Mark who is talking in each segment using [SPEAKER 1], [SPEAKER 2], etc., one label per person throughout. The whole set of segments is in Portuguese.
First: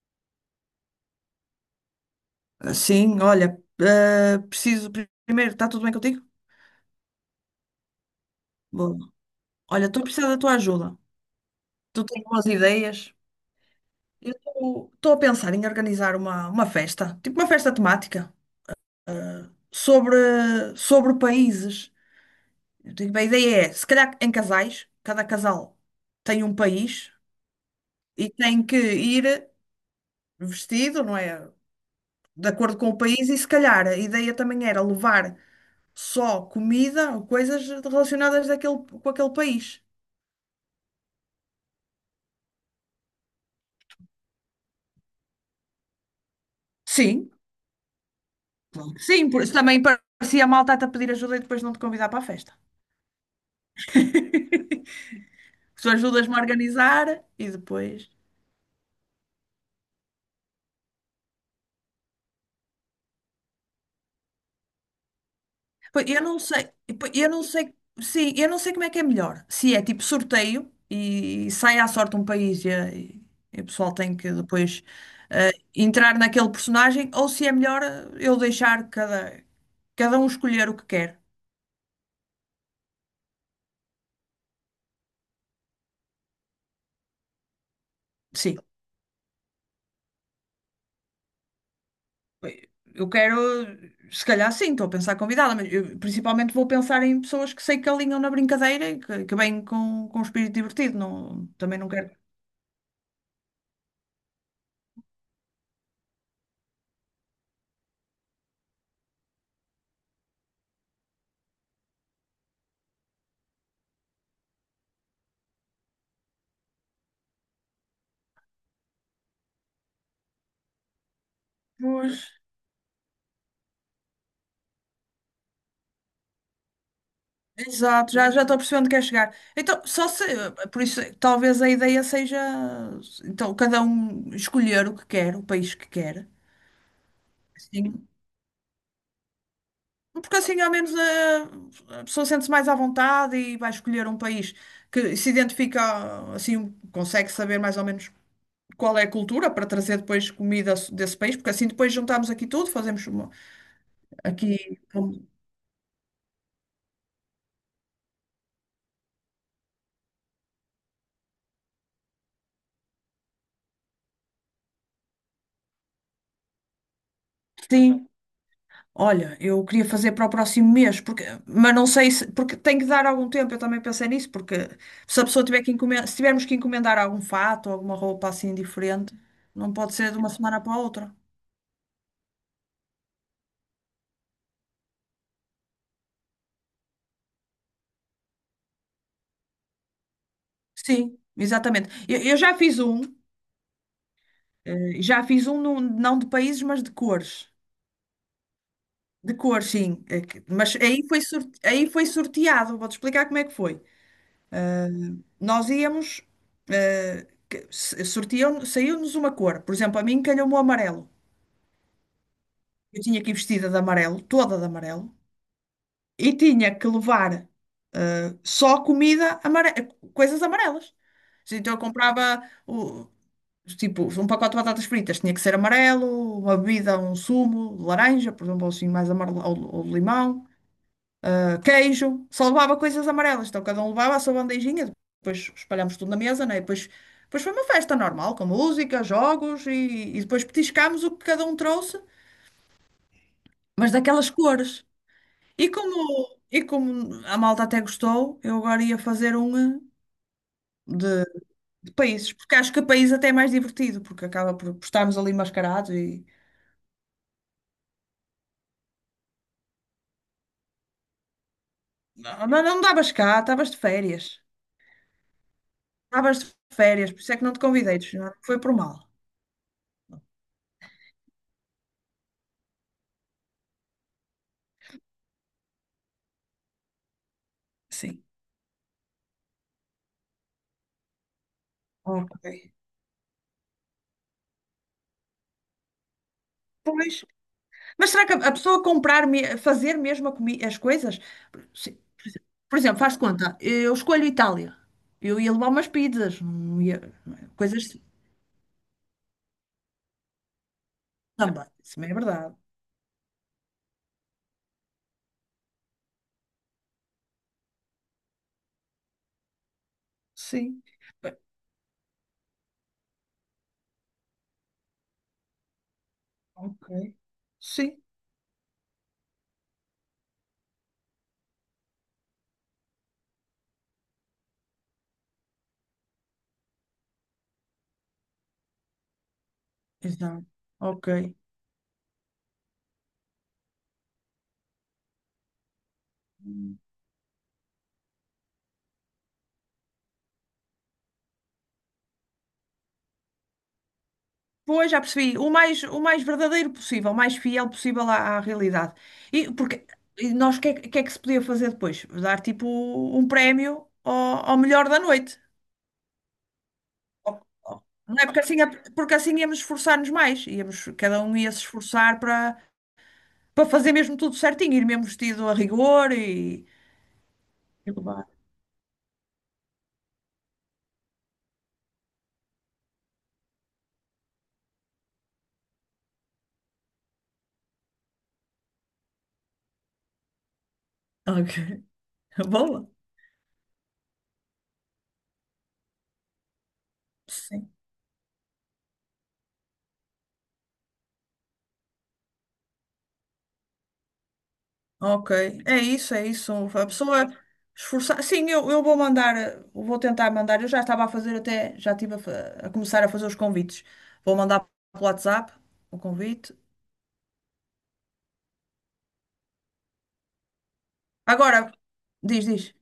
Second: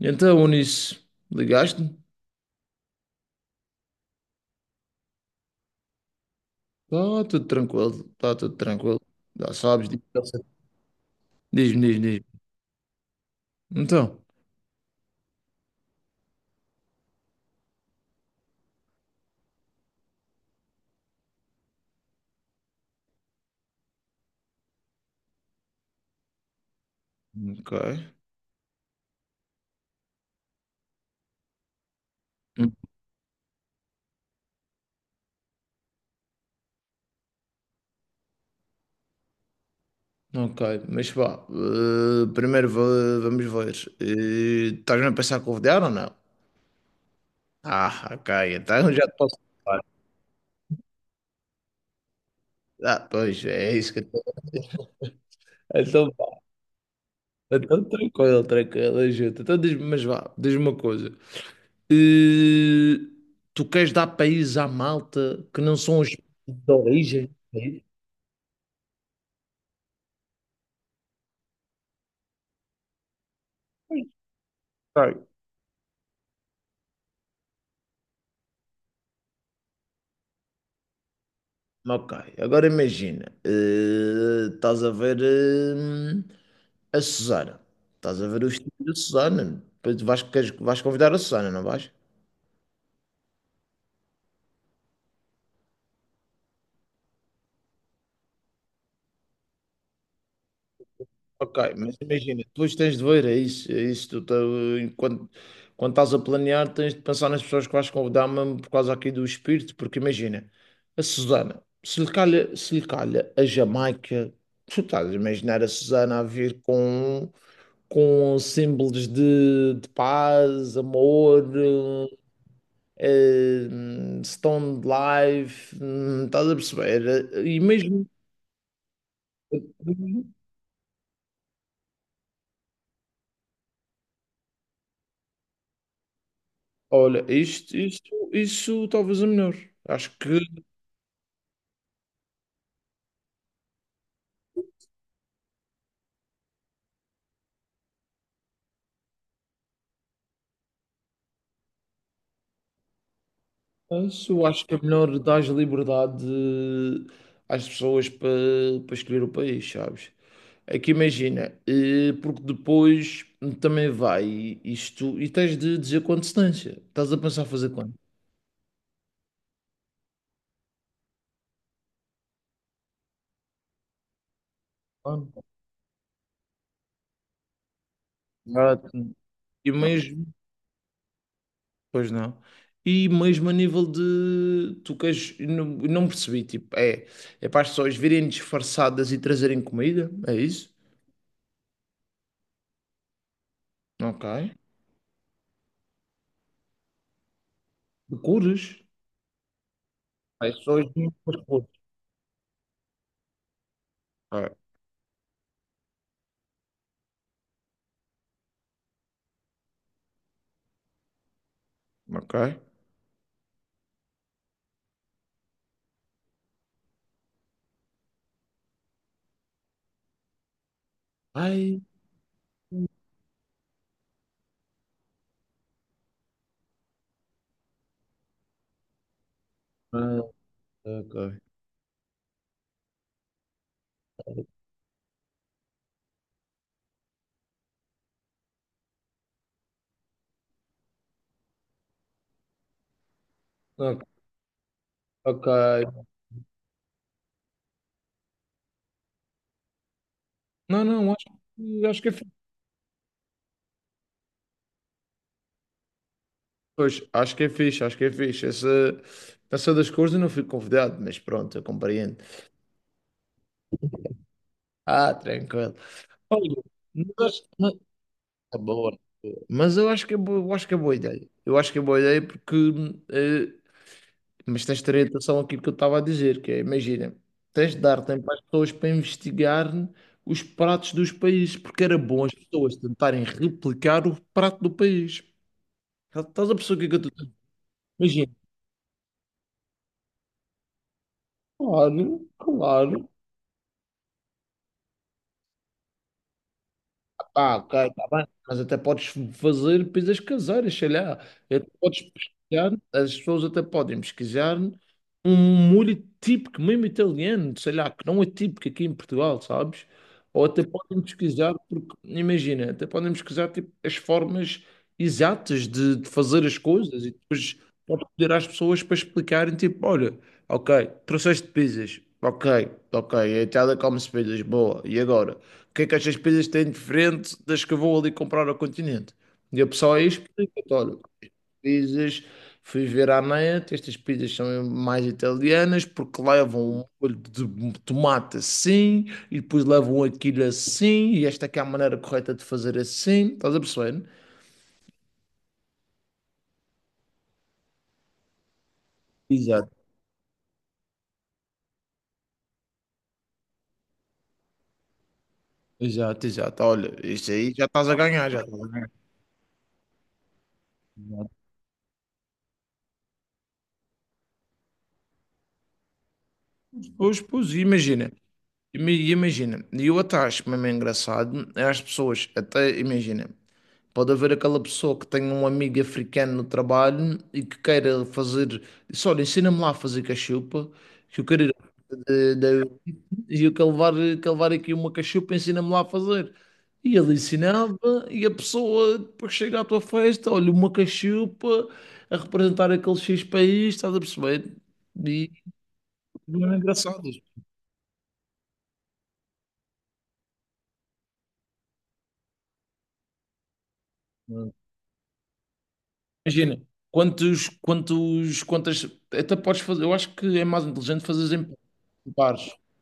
[SPEAKER 1] Então, Unis, ligaste-me?
[SPEAKER 2] Sim, olha, preciso primeiro, está tudo bem contigo?
[SPEAKER 1] Está tudo tranquilo, está tudo
[SPEAKER 2] Boa.
[SPEAKER 1] tranquilo. Já
[SPEAKER 2] Olha,
[SPEAKER 1] sabes,
[SPEAKER 2] estou a precisar da tua ajuda. Tu tens
[SPEAKER 1] diz-me.
[SPEAKER 2] boas ideias?
[SPEAKER 1] Então,
[SPEAKER 2] Eu estou a pensar em organizar uma festa, tipo uma festa temática, eh, sobre, sobre países. Eu digo, a ideia é, se calhar em casais, cada casal tem um país
[SPEAKER 1] ok.
[SPEAKER 2] e tem que ir vestido, não é? De
[SPEAKER 1] Hum.
[SPEAKER 2] acordo com o país, e se calhar a ideia também era levar só comida ou coisas relacionadas daquele, com aquele país.
[SPEAKER 1] Ok, mas vá, primeiro vamos ver. Estás-me a pensar convidar ou não?
[SPEAKER 2] Sim,
[SPEAKER 1] Ah, ok, então
[SPEAKER 2] claro
[SPEAKER 1] já
[SPEAKER 2] que
[SPEAKER 1] te
[SPEAKER 2] sim,
[SPEAKER 1] posso
[SPEAKER 2] por isso
[SPEAKER 1] falar.
[SPEAKER 2] também parecia mal estar-te a pedir ajuda e depois não te convidar para a festa.
[SPEAKER 1] Ah, pois, é isso que eu estou a dizer.
[SPEAKER 2] Tu
[SPEAKER 1] Então,
[SPEAKER 2] ajudas-me
[SPEAKER 1] vá,
[SPEAKER 2] a organizar e
[SPEAKER 1] então
[SPEAKER 2] depois.
[SPEAKER 1] tranquilo, tranquilo, ajuda. Então diz-me, mas vá, diz-me uma coisa. Eh, tu queres dar países à malta que não são
[SPEAKER 2] Pois,
[SPEAKER 1] os de
[SPEAKER 2] Pois, eu
[SPEAKER 1] origem?
[SPEAKER 2] não sei, sim, eu não sei como é que é melhor. Se é tipo sorteio e sai à sorte um país e o pessoal
[SPEAKER 1] Pois.
[SPEAKER 2] tem que depois
[SPEAKER 1] Ok.
[SPEAKER 2] eh, entrar naquele personagem, ou se é melhor eu deixar cada um escolher o que quer.
[SPEAKER 1] Ok, agora imagina, estás a ver a Susana, estás a ver o
[SPEAKER 2] Sim.
[SPEAKER 1] estilo da Susana, depois tu vais, vais convidar a Susana, não vais?
[SPEAKER 2] Eu quero, se calhar sim, estou a pensar convidada, mas eu principalmente vou pensar em pessoas que sei que alinham na brincadeira que vêm com um espírito divertido. Não,
[SPEAKER 1] Ok,
[SPEAKER 2] também não
[SPEAKER 1] mas
[SPEAKER 2] quero.
[SPEAKER 1] imagina, depois tens de ver, é isso, tu, tá, enquanto, quando estás a planear, tens de pensar nas pessoas que vais convidar mesmo por causa aqui do espírito, porque imagina, a Susana, se lhe calha a Jamaica, tu estás a imaginar a Susana a vir com símbolos de paz, amor,
[SPEAKER 2] Pois.
[SPEAKER 1] stone life, estás a perceber? E mesmo
[SPEAKER 2] Exato, já estou percebendo que é chegar. Então, só se, por isso, talvez a ideia seja, então, cada um escolher o que quer, o país que quer.
[SPEAKER 1] olha,
[SPEAKER 2] Sim.
[SPEAKER 1] isso talvez é melhor. Acho que
[SPEAKER 2] Porque assim, ao menos, a pessoa sente-se mais à vontade e vai escolher um país que se identifica, assim, consegue saber mais ou menos qual é a cultura para trazer depois comida desse país, porque assim depois juntamos aqui tudo, fazemos uma,
[SPEAKER 1] isso, acho que
[SPEAKER 2] aqui.
[SPEAKER 1] é melhor dar liberdade às pessoas para escolher o país, sabes? É que imagina, porque depois também vai isto e tens de dizer com antecedência. Estás a pensar fazer quando?
[SPEAKER 2] Sim, olha, eu queria fazer para o próximo mês, porque, mas não sei se, porque tem que dar algum tempo, eu também pensei nisso, porque se a
[SPEAKER 1] Quando?
[SPEAKER 2] pessoa tiver que encomendar, se tivermos que encomendar algum fato, alguma roupa assim
[SPEAKER 1] Agora.
[SPEAKER 2] diferente,
[SPEAKER 1] E
[SPEAKER 2] não pode ser de
[SPEAKER 1] mesmo,
[SPEAKER 2] uma semana para a outra.
[SPEAKER 1] pois não. E mesmo a nível de tu queres, eu não percebi, tipo, é, é para as pessoas virem disfarçadas e trazerem comida, é isso?
[SPEAKER 2] Sim, exatamente. Eu já fiz um,
[SPEAKER 1] Ok.
[SPEAKER 2] já fiz não de países, mas de cores.
[SPEAKER 1] De cores?
[SPEAKER 2] De cores, sim.
[SPEAKER 1] Ai,
[SPEAKER 2] Mas
[SPEAKER 1] só as
[SPEAKER 2] aí foi,
[SPEAKER 1] mesmas cores.
[SPEAKER 2] aí foi sorteado. Vou-te explicar como é que foi.
[SPEAKER 1] Ah,
[SPEAKER 2] Nós íamos, sortiam, saiu-nos uma cor. Por exemplo, a mim calhou-me o amarelo.
[SPEAKER 1] ok.
[SPEAKER 2] Eu tinha que ir vestida de amarelo, toda de amarelo, e tinha que levar só comida, coisas amarelas. Então eu
[SPEAKER 1] Ai,
[SPEAKER 2] comprava tipo um pacote de batatas fritas, tinha que ser amarelo, uma bebida, um sumo, de laranja, por exemplo, assim mais amarelo, ou de
[SPEAKER 1] ah,
[SPEAKER 2] limão.
[SPEAKER 1] ok.
[SPEAKER 2] Queijo, só levava coisas amarelas. Então cada um levava a sua bandejinha, depois espalhámos tudo na mesa, né? Depois foi uma festa normal, com música, jogos e depois petiscámos o que cada um trouxe, mas
[SPEAKER 1] Ah.
[SPEAKER 2] daquelas cores.
[SPEAKER 1] Ok.
[SPEAKER 2] E como, e como a malta até gostou, eu agora ia fazer um
[SPEAKER 1] Não, não,
[SPEAKER 2] de, de
[SPEAKER 1] acho que é fixe.
[SPEAKER 2] países, porque acho que país até é mais divertido, porque acaba por estarmos ali mascarados e.
[SPEAKER 1] Pois, acho que é fixe. Essa das cores eu não fui convidado, mas pronto, eu compreendo.
[SPEAKER 2] Não, não, não davas cá, estavas de férias.
[SPEAKER 1] Ah, tranquilo.
[SPEAKER 2] Estavas de
[SPEAKER 1] Olha, mas,
[SPEAKER 2] férias, por isso é
[SPEAKER 1] acho-
[SPEAKER 2] que não te
[SPEAKER 1] mas-
[SPEAKER 2] convidei, não
[SPEAKER 1] tá
[SPEAKER 2] foi por
[SPEAKER 1] bom.
[SPEAKER 2] mal.
[SPEAKER 1] Mas eu acho que é boa, eu acho que é boa ideia. Eu acho que é boa ideia porque eh, mas tens de ter atenção àquilo que eu estava a dizer, que é, imagina, tens de dar
[SPEAKER 2] Sim.
[SPEAKER 1] tempo às pessoas para investigar os pratos dos países, porque era bom as
[SPEAKER 2] Ok.
[SPEAKER 1] pessoas tentarem replicar o prato do país. Estás a pessoa que é que eu
[SPEAKER 2] Pois,
[SPEAKER 1] estou.
[SPEAKER 2] mas será
[SPEAKER 1] Imagina.
[SPEAKER 2] que a pessoa comprar, fazer mesmo as coisas? Se-
[SPEAKER 1] Claro,
[SPEAKER 2] Por exemplo,
[SPEAKER 1] claro.
[SPEAKER 2] faz de conta, eu escolho Itália. Eu ia levar umas pizzas, não é?
[SPEAKER 1] Pá, ok,
[SPEAKER 2] Coisas assim.
[SPEAKER 1] está bem, mas até podes fazer pizzas caseiras, sei lá. Até
[SPEAKER 2] Também. Isso
[SPEAKER 1] podes
[SPEAKER 2] não é verdade.
[SPEAKER 1] pesquisar, as pessoas até podem pesquisar um molho típico, mesmo italiano, sei lá, que não é típico aqui em Portugal, sabes? Ou até
[SPEAKER 2] Sim.
[SPEAKER 1] podem pesquisar, porque imagina, até podem pesquisar tipo, as formas exatas de fazer as coisas e
[SPEAKER 2] Ok.
[SPEAKER 1] depois
[SPEAKER 2] Sim.
[SPEAKER 1] podes pedir às pessoas para explicarem, tipo, olha, ok, trouxeste pizzas, ok, ok, a Itália come-se pizzas, boa, e agora? O que é que as despesas têm diferente das que eu vou ali comprar ao continente? E a pessoa aí
[SPEAKER 2] Exato.
[SPEAKER 1] explica, olha,
[SPEAKER 2] Ok.
[SPEAKER 1] pizzas, fui ver à net, estas pizzas são mais italianas porque levam um molho de tomate assim, e depois levam aquilo assim, e esta aqui é a maneira correta de fazer assim, estás a perceber?
[SPEAKER 2] Pois, já percebi. O mais verdadeiro possível, o mais fiel possível à realidade. E
[SPEAKER 1] Exato,
[SPEAKER 2] porque e nós, o que é que se podia fazer depois? Dar tipo um prémio ao melhor da noite.
[SPEAKER 1] exato. Olha, isto aí já estás a
[SPEAKER 2] Não é
[SPEAKER 1] ganhar, já
[SPEAKER 2] porque
[SPEAKER 1] estás
[SPEAKER 2] assim, é,
[SPEAKER 1] a ganhar.
[SPEAKER 2] porque assim íamos esforçar-nos mais, íamos, cada um ia se esforçar para fazer mesmo tudo certinho, ir mesmo vestido a rigor
[SPEAKER 1] Pois, pois,
[SPEAKER 2] e
[SPEAKER 1] imagina.
[SPEAKER 2] levar.
[SPEAKER 1] Imagina, e eu até acho mesmo engraçado é as pessoas, até imagina, pode haver aquela pessoa que tem um amigo africano no trabalho e que queira fazer. Disse, olha, ensina-me lá a fazer cachupa, que eu quero ir.
[SPEAKER 2] Ok,
[SPEAKER 1] de- de-
[SPEAKER 2] boa.
[SPEAKER 1] E eu quero levar aqui uma cachupa, ensina-me lá a fazer. E ele
[SPEAKER 2] Sim,
[SPEAKER 1] ensinava, e a pessoa depois chega à tua festa, olha, uma cachupa a representar aquele X país, estás a perceber? E
[SPEAKER 2] ok. É isso, é
[SPEAKER 1] não
[SPEAKER 2] isso.
[SPEAKER 1] é
[SPEAKER 2] A
[SPEAKER 1] engraçado.
[SPEAKER 2] pessoa esforçar. Sim, eu vou mandar, vou tentar mandar. Eu já estava a fazer até, já estive a, a começar a fazer os convites. Vou mandar pelo WhatsApp o convite.
[SPEAKER 1] Imagina, quantas. Até podes fazer, eu acho que é mais inteligente fazer em
[SPEAKER 2] Agora,
[SPEAKER 1] pares.
[SPEAKER 2] diz.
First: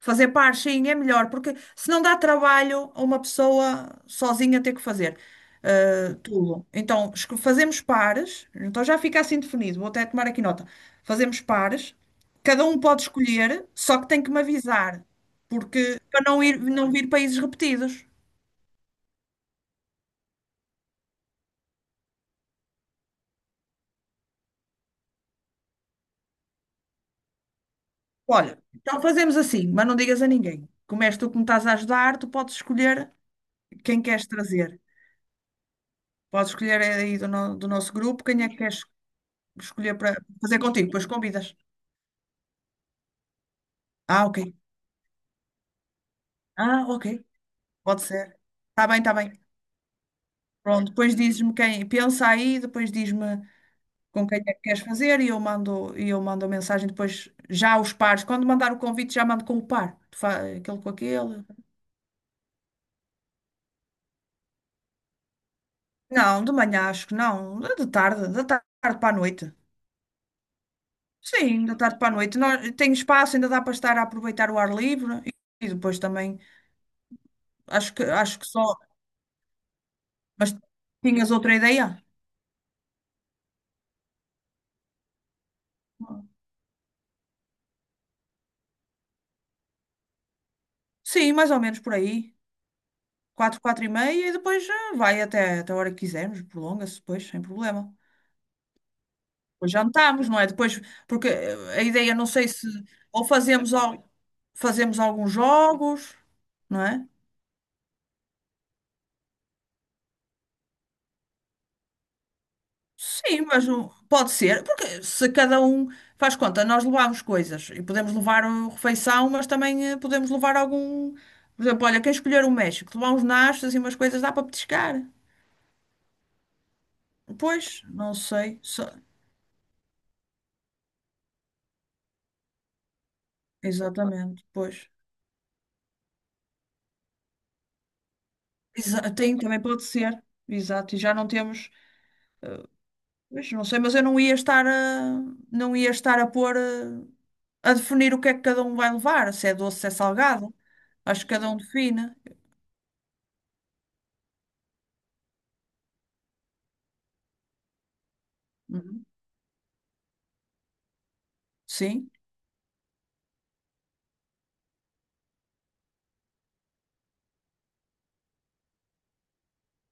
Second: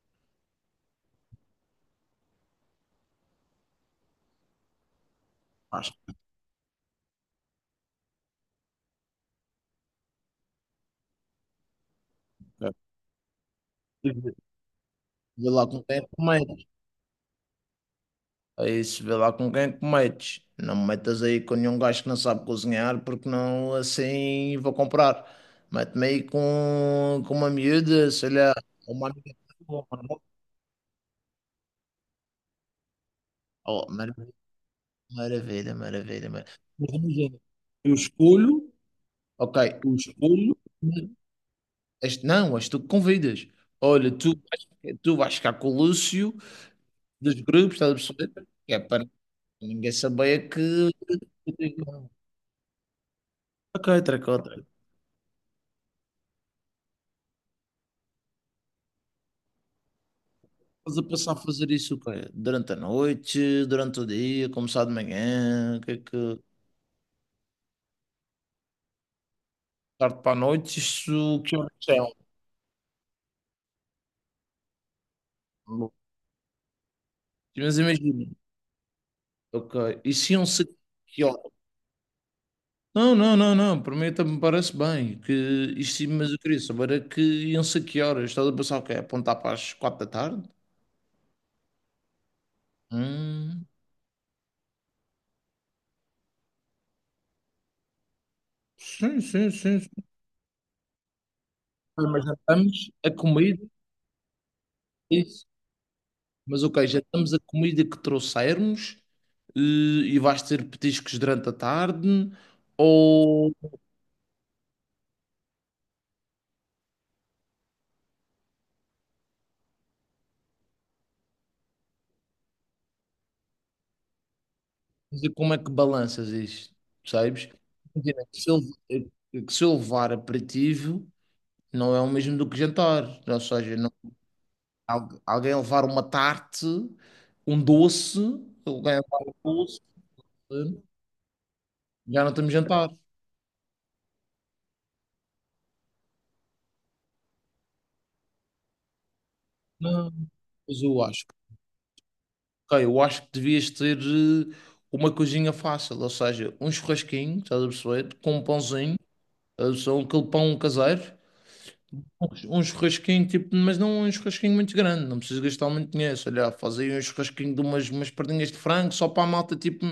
[SPEAKER 2] Fazer par, sim, é melhor, porque se não dá trabalho a uma pessoa sozinha ter que fazer tudo. Então, fazemos pares, então já fica assim definido, vou até tomar aqui nota. Fazemos pares, cada
[SPEAKER 1] É.
[SPEAKER 2] um pode escolher, só que
[SPEAKER 1] E
[SPEAKER 2] tem que me avisar,
[SPEAKER 1] Vê lá com
[SPEAKER 2] porque
[SPEAKER 1] quem
[SPEAKER 2] para não ir,
[SPEAKER 1] cometes.
[SPEAKER 2] não vir países repetidos.
[SPEAKER 1] É isso, vê lá com quem cometes. Não me metas aí com nenhum gajo que não sabe cozinhar, porque não assim vou comprar. Mete-me aí com uma miúda, sei lá,
[SPEAKER 2] Olha, então
[SPEAKER 1] uma amiga.
[SPEAKER 2] fazemos assim,
[SPEAKER 1] Tua,
[SPEAKER 2] mas
[SPEAKER 1] uma
[SPEAKER 2] não digas a
[SPEAKER 1] namorada.
[SPEAKER 2] ninguém. Como és tu que me estás a ajudar, tu podes escolher
[SPEAKER 1] Oh,
[SPEAKER 2] quem queres
[SPEAKER 1] maravilha,
[SPEAKER 2] trazer.
[SPEAKER 1] maravilha, maravilha.
[SPEAKER 2] Podes escolher
[SPEAKER 1] Mas
[SPEAKER 2] aí do,
[SPEAKER 1] imagina,
[SPEAKER 2] no- do nosso
[SPEAKER 1] eu
[SPEAKER 2] grupo quem é que
[SPEAKER 1] escolho,
[SPEAKER 2] queres
[SPEAKER 1] ok, eu
[SPEAKER 2] escolher para
[SPEAKER 1] escolho,
[SPEAKER 2] fazer contigo, depois convidas.
[SPEAKER 1] este, não, és tu que convidas. Olha,
[SPEAKER 2] Ah, ok.
[SPEAKER 1] tu vais ficar com o Lúcio
[SPEAKER 2] Ah, ok.
[SPEAKER 1] dos grupos, estás a
[SPEAKER 2] Pode ser.
[SPEAKER 1] perceber? Que é
[SPEAKER 2] Está bem,
[SPEAKER 1] para
[SPEAKER 2] está bem.
[SPEAKER 1] ninguém saber que.
[SPEAKER 2] Pronto, depois dizes-me quem. Pensa aí, depois diz-me
[SPEAKER 1] Ok, treco,
[SPEAKER 2] com quem é que
[SPEAKER 1] Tracó.
[SPEAKER 2] queres fazer e eu mando a mensagem depois já os pares. Quando mandar o convite, já mando com o par. Aquele com
[SPEAKER 1] Estás a passar a
[SPEAKER 2] aquele.
[SPEAKER 1] fazer isso o quê? Durante a noite, durante o dia, começar de manhã, o que é que.
[SPEAKER 2] Não, de manhã acho que não. De tarde, da tarde para a noite.
[SPEAKER 1] Tarde para a noite, isso
[SPEAKER 2] Sim,
[SPEAKER 1] que horas
[SPEAKER 2] da tarde para
[SPEAKER 1] são?
[SPEAKER 2] a noite. Tem espaço, ainda dá para estar a aproveitar o ar livre e depois também
[SPEAKER 1] Mas imagina,
[SPEAKER 2] acho que só.
[SPEAKER 1] ok, E se um
[SPEAKER 2] Mas
[SPEAKER 1] se que
[SPEAKER 2] tinhas
[SPEAKER 1] horas?
[SPEAKER 2] outra ideia?
[SPEAKER 1] Não, não, não, não, para mim também me parece bem, que isto, mas eu queria saber é que iam ser que horas? Estás a pensar o quê? Apontar para as quatro da tarde?
[SPEAKER 2] Sim, mais ou menos por aí. Quatro,
[SPEAKER 1] Hum,
[SPEAKER 2] 4h30 e depois ah, vai até, até a hora que quisermos, prolonga-se depois, sem problema.
[SPEAKER 1] sim, sim,
[SPEAKER 2] Depois
[SPEAKER 1] sim, sim.
[SPEAKER 2] jantamos, não é? Depois, porque a
[SPEAKER 1] Ah,
[SPEAKER 2] ideia,
[SPEAKER 1] mas
[SPEAKER 2] não
[SPEAKER 1] já
[SPEAKER 2] sei se,
[SPEAKER 1] estamos a
[SPEAKER 2] ou
[SPEAKER 1] comida,
[SPEAKER 2] fazemos, fazemos
[SPEAKER 1] é
[SPEAKER 2] alguns
[SPEAKER 1] isso.
[SPEAKER 2] jogos,
[SPEAKER 1] Mas
[SPEAKER 2] não
[SPEAKER 1] ok, já
[SPEAKER 2] é?
[SPEAKER 1] estamos a comida que trouxermos. E e vais ter petiscos durante a tarde
[SPEAKER 2] Sim,
[SPEAKER 1] ou
[SPEAKER 2] mas pode ser, porque se cada um faz conta, nós levamos coisas e podemos levar a refeição, mas também podemos levar algum. Por exemplo, olha, quem escolher o México, levar uns nachos e umas coisas, dá para petiscar.
[SPEAKER 1] quer dizer, como é que balanças isto, sabes?
[SPEAKER 2] Pois, não
[SPEAKER 1] Imagina
[SPEAKER 2] sei.
[SPEAKER 1] que se eu levar aperitivo não é o mesmo do que jantar, ou seja,
[SPEAKER 2] Exatamente, pois.
[SPEAKER 1] alguém levar uma tarte, um doce, alguém levar um
[SPEAKER 2] Tem, também
[SPEAKER 1] doce,
[SPEAKER 2] pode ser.
[SPEAKER 1] eh,
[SPEAKER 2] Exato, e já não temos,
[SPEAKER 1] já não estamos a
[SPEAKER 2] eh,
[SPEAKER 1] jantar.
[SPEAKER 2] pois, não sei, mas eu não ia estar a pôr, a definir o que é que cada um vai levar, se é doce, se é
[SPEAKER 1] Não,
[SPEAKER 2] salgado.
[SPEAKER 1] mas eu
[SPEAKER 2] Acho
[SPEAKER 1] acho,
[SPEAKER 2] que cada
[SPEAKER 1] que-
[SPEAKER 2] um define.
[SPEAKER 1] ok, eu acho que devias ter uma coisinha fácil, ou seja, um churrasquinho, estás a perceber, com um pãozinho,
[SPEAKER 2] Uhum.
[SPEAKER 1] estás a perceber, aquele pão caseiro.
[SPEAKER 2] Sim,
[SPEAKER 1] Um churrasquinho, tipo, mas não um churrasquinho muito grande, não precisas gastar muito dinheiro. Sei lá, faz aí um churrasquinho de umas perninhas de frango só para a malta, tipo,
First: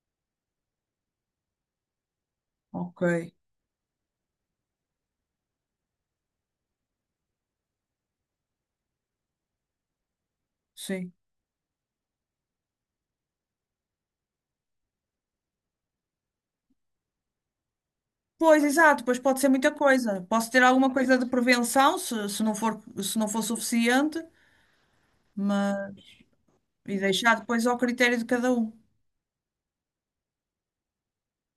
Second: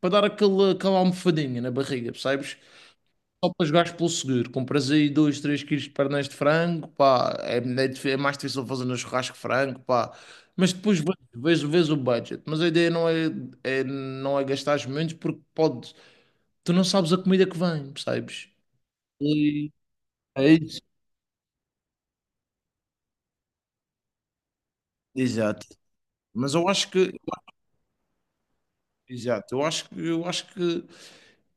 [SPEAKER 1] para dar aquele, aquela almofadinha na barriga, percebes?
[SPEAKER 2] ok,
[SPEAKER 1] Só para jogares pelo seguro. Compras aí 2, 3 quilos de pernas de frango, pá, é mais difícil fazer no churrasco frango, pá. Mas depois
[SPEAKER 2] sim.
[SPEAKER 1] vês o budget. Mas a ideia não é, não é gastares muito porque pode, tu não sabes a comida que vem, percebes?
[SPEAKER 2] Pois, exato, pois pode ser muita
[SPEAKER 1] E
[SPEAKER 2] coisa.
[SPEAKER 1] é
[SPEAKER 2] Posso ter
[SPEAKER 1] isso.
[SPEAKER 2] alguma coisa de prevenção, se não for suficiente,
[SPEAKER 1] Exato.
[SPEAKER 2] mas,
[SPEAKER 1] Mas eu acho
[SPEAKER 2] e
[SPEAKER 1] que
[SPEAKER 2] deixar depois ao critério de cada um.
[SPEAKER 1] exato, eu acho que,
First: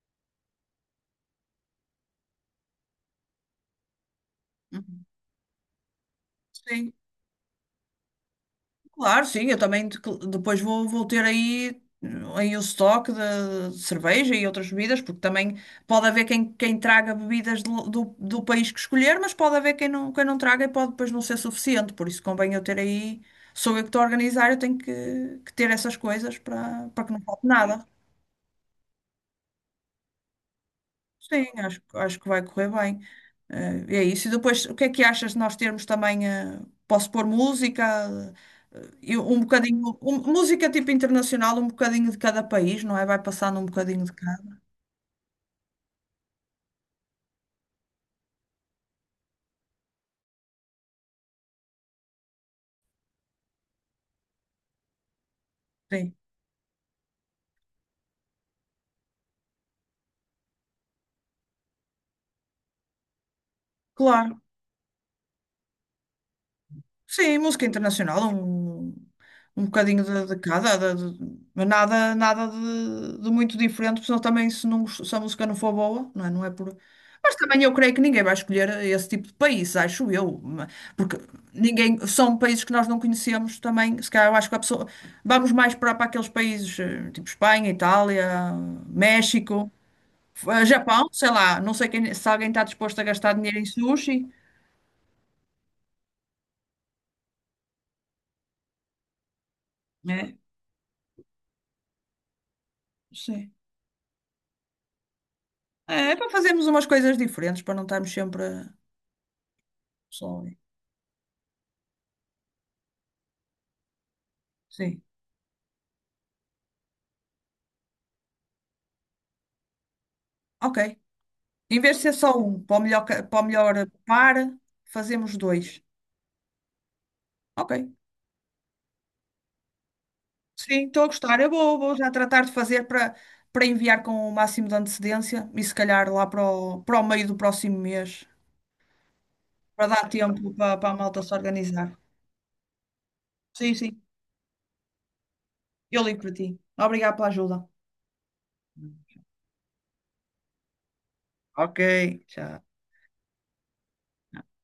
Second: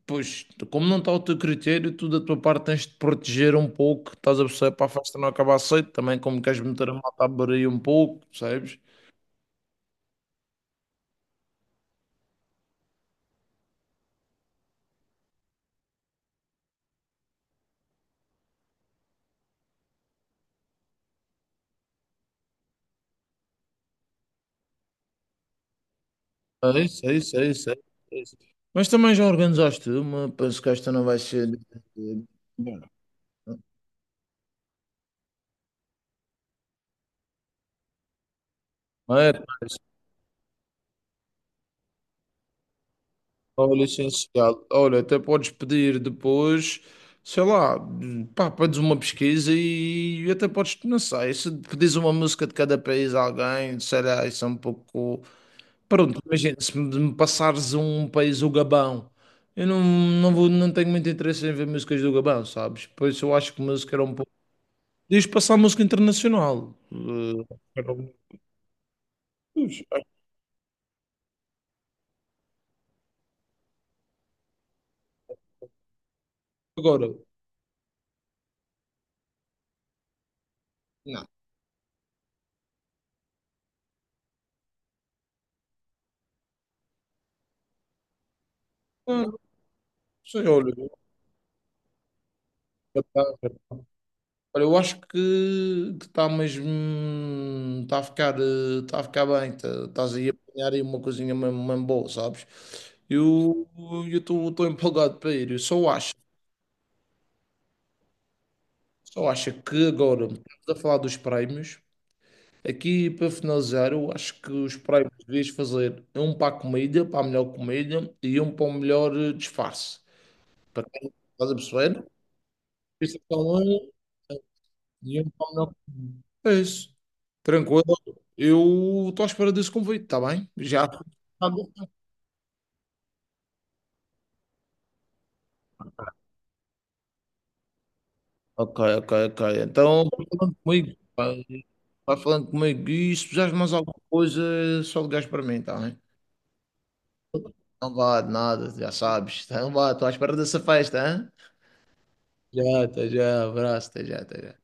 [SPEAKER 1] pois, como não está ao teu critério, tu da tua parte tens de proteger um pouco, estás a perceber, para a
[SPEAKER 2] Uhum.
[SPEAKER 1] festa não acabar cedo, também como queres meter a
[SPEAKER 2] Sim.
[SPEAKER 1] malta a beber aí um pouco, percebes?
[SPEAKER 2] Claro, sim, eu também depois vou ter aí o estoque de cerveja e outras bebidas, porque também pode haver quem traga bebidas do país que escolher, mas pode haver quem não traga e pode depois não ser suficiente, por isso convém eu ter aí, sou eu que estou a organizar, eu tenho que ter essas coisas para que não falte
[SPEAKER 1] É
[SPEAKER 2] nada.
[SPEAKER 1] isso. Mas também já organizaste uma, penso que esta não vai
[SPEAKER 2] Sim,
[SPEAKER 1] ser...
[SPEAKER 2] acho que vai correr
[SPEAKER 1] Bom,
[SPEAKER 2] bem. É isso. E depois, o que é que achas de nós termos também? Posso pôr música,
[SPEAKER 1] não
[SPEAKER 2] e
[SPEAKER 1] é?
[SPEAKER 2] um bocadinho, música tipo internacional, um bocadinho de cada país, não é? Vai passando um
[SPEAKER 1] Ó,
[SPEAKER 2] bocadinho de cada.
[SPEAKER 1] licenciado, olha, até podes pedir depois, sei lá, pá, pedes uma pesquisa e até podes, não sei, se pedires uma música de cada país a alguém, sei lá, isso é um pouco.
[SPEAKER 2] Sim,
[SPEAKER 1] Pronto, imagina, se me passares um país, o Gabão, eu não, não vou, não tenho muito interesse em ver músicas do Gabão, sabes? Por isso eu acho que música era um pouco.
[SPEAKER 2] claro.
[SPEAKER 1] Diz passar música internacional.
[SPEAKER 2] Sim, música
[SPEAKER 1] Era um-
[SPEAKER 2] internacional, um bocadinho de cada, mas nada de muito diferente, porque senão também se, não, se a música não for boa, não é por.
[SPEAKER 1] Agora,
[SPEAKER 2] Mas também eu creio que ninguém vai escolher esse tipo de país, acho eu, porque
[SPEAKER 1] não,
[SPEAKER 2] ninguém, são países que nós não conhecemos também, se calhar eu acho que a pessoa, vamos mais para aqueles países, tipo Espanha, Itália,
[SPEAKER 1] não,
[SPEAKER 2] México,
[SPEAKER 1] sei,
[SPEAKER 2] Japão, sei lá, não sei quem, se alguém está disposto a gastar dinheiro em
[SPEAKER 1] olha,
[SPEAKER 2] sushi,
[SPEAKER 1] olha, eu acho que está mesmo. Está a ficar, tá a ficar bem. Estás aí a
[SPEAKER 2] né?
[SPEAKER 1] apanhar aí uma coisinha mesmo, mesmo boa, sabes?
[SPEAKER 2] Sim.
[SPEAKER 1] Eu eu estou empolgado para ir. Eu
[SPEAKER 2] É para fazermos umas coisas diferentes, para não estarmos sempre
[SPEAKER 1] só acho que agora,
[SPEAKER 2] só.
[SPEAKER 1] estamos a falar dos prémios. Aqui para finalizar, eu acho que os
[SPEAKER 2] Sim.
[SPEAKER 1] prémios devias fazer um para a comida, para a melhor comida, e um para o melhor disfarce.
[SPEAKER 2] Ok.
[SPEAKER 1] Para quem estás a
[SPEAKER 2] Em vez de
[SPEAKER 1] perceber?
[SPEAKER 2] ser só um, para o melhor par,
[SPEAKER 1] E eu
[SPEAKER 2] fazemos
[SPEAKER 1] como
[SPEAKER 2] dois.
[SPEAKER 1] não. É isso.
[SPEAKER 2] Ok.
[SPEAKER 1] Tranquilo. Eu estou à espera desse convite, está bem?
[SPEAKER 2] Sim,
[SPEAKER 1] Já.
[SPEAKER 2] estou
[SPEAKER 1] Tá
[SPEAKER 2] a gostar. Eu
[SPEAKER 1] bom.
[SPEAKER 2] vou, vou já tratar de fazer para enviar com o máximo de antecedência e se calhar lá para o meio do próximo mês,
[SPEAKER 1] Ok, ok, ok.
[SPEAKER 2] para
[SPEAKER 1] Então,
[SPEAKER 2] dar
[SPEAKER 1] vai falando
[SPEAKER 2] tempo para
[SPEAKER 1] comigo.
[SPEAKER 2] a malta se organizar.
[SPEAKER 1] Vai falando comigo. E se precisares de mais
[SPEAKER 2] Sim,
[SPEAKER 1] alguma
[SPEAKER 2] sim.
[SPEAKER 1] coisa, é só ligares para mim, está bem?
[SPEAKER 2] Eu ligo para ti. Obrigada pela ajuda.
[SPEAKER 1] Não vá de nada, já sabes. Então vá, estou à espera dessa festa, hein?
[SPEAKER 2] Ok, tchau.
[SPEAKER 1] Já, até já. Abraço, até já, até já.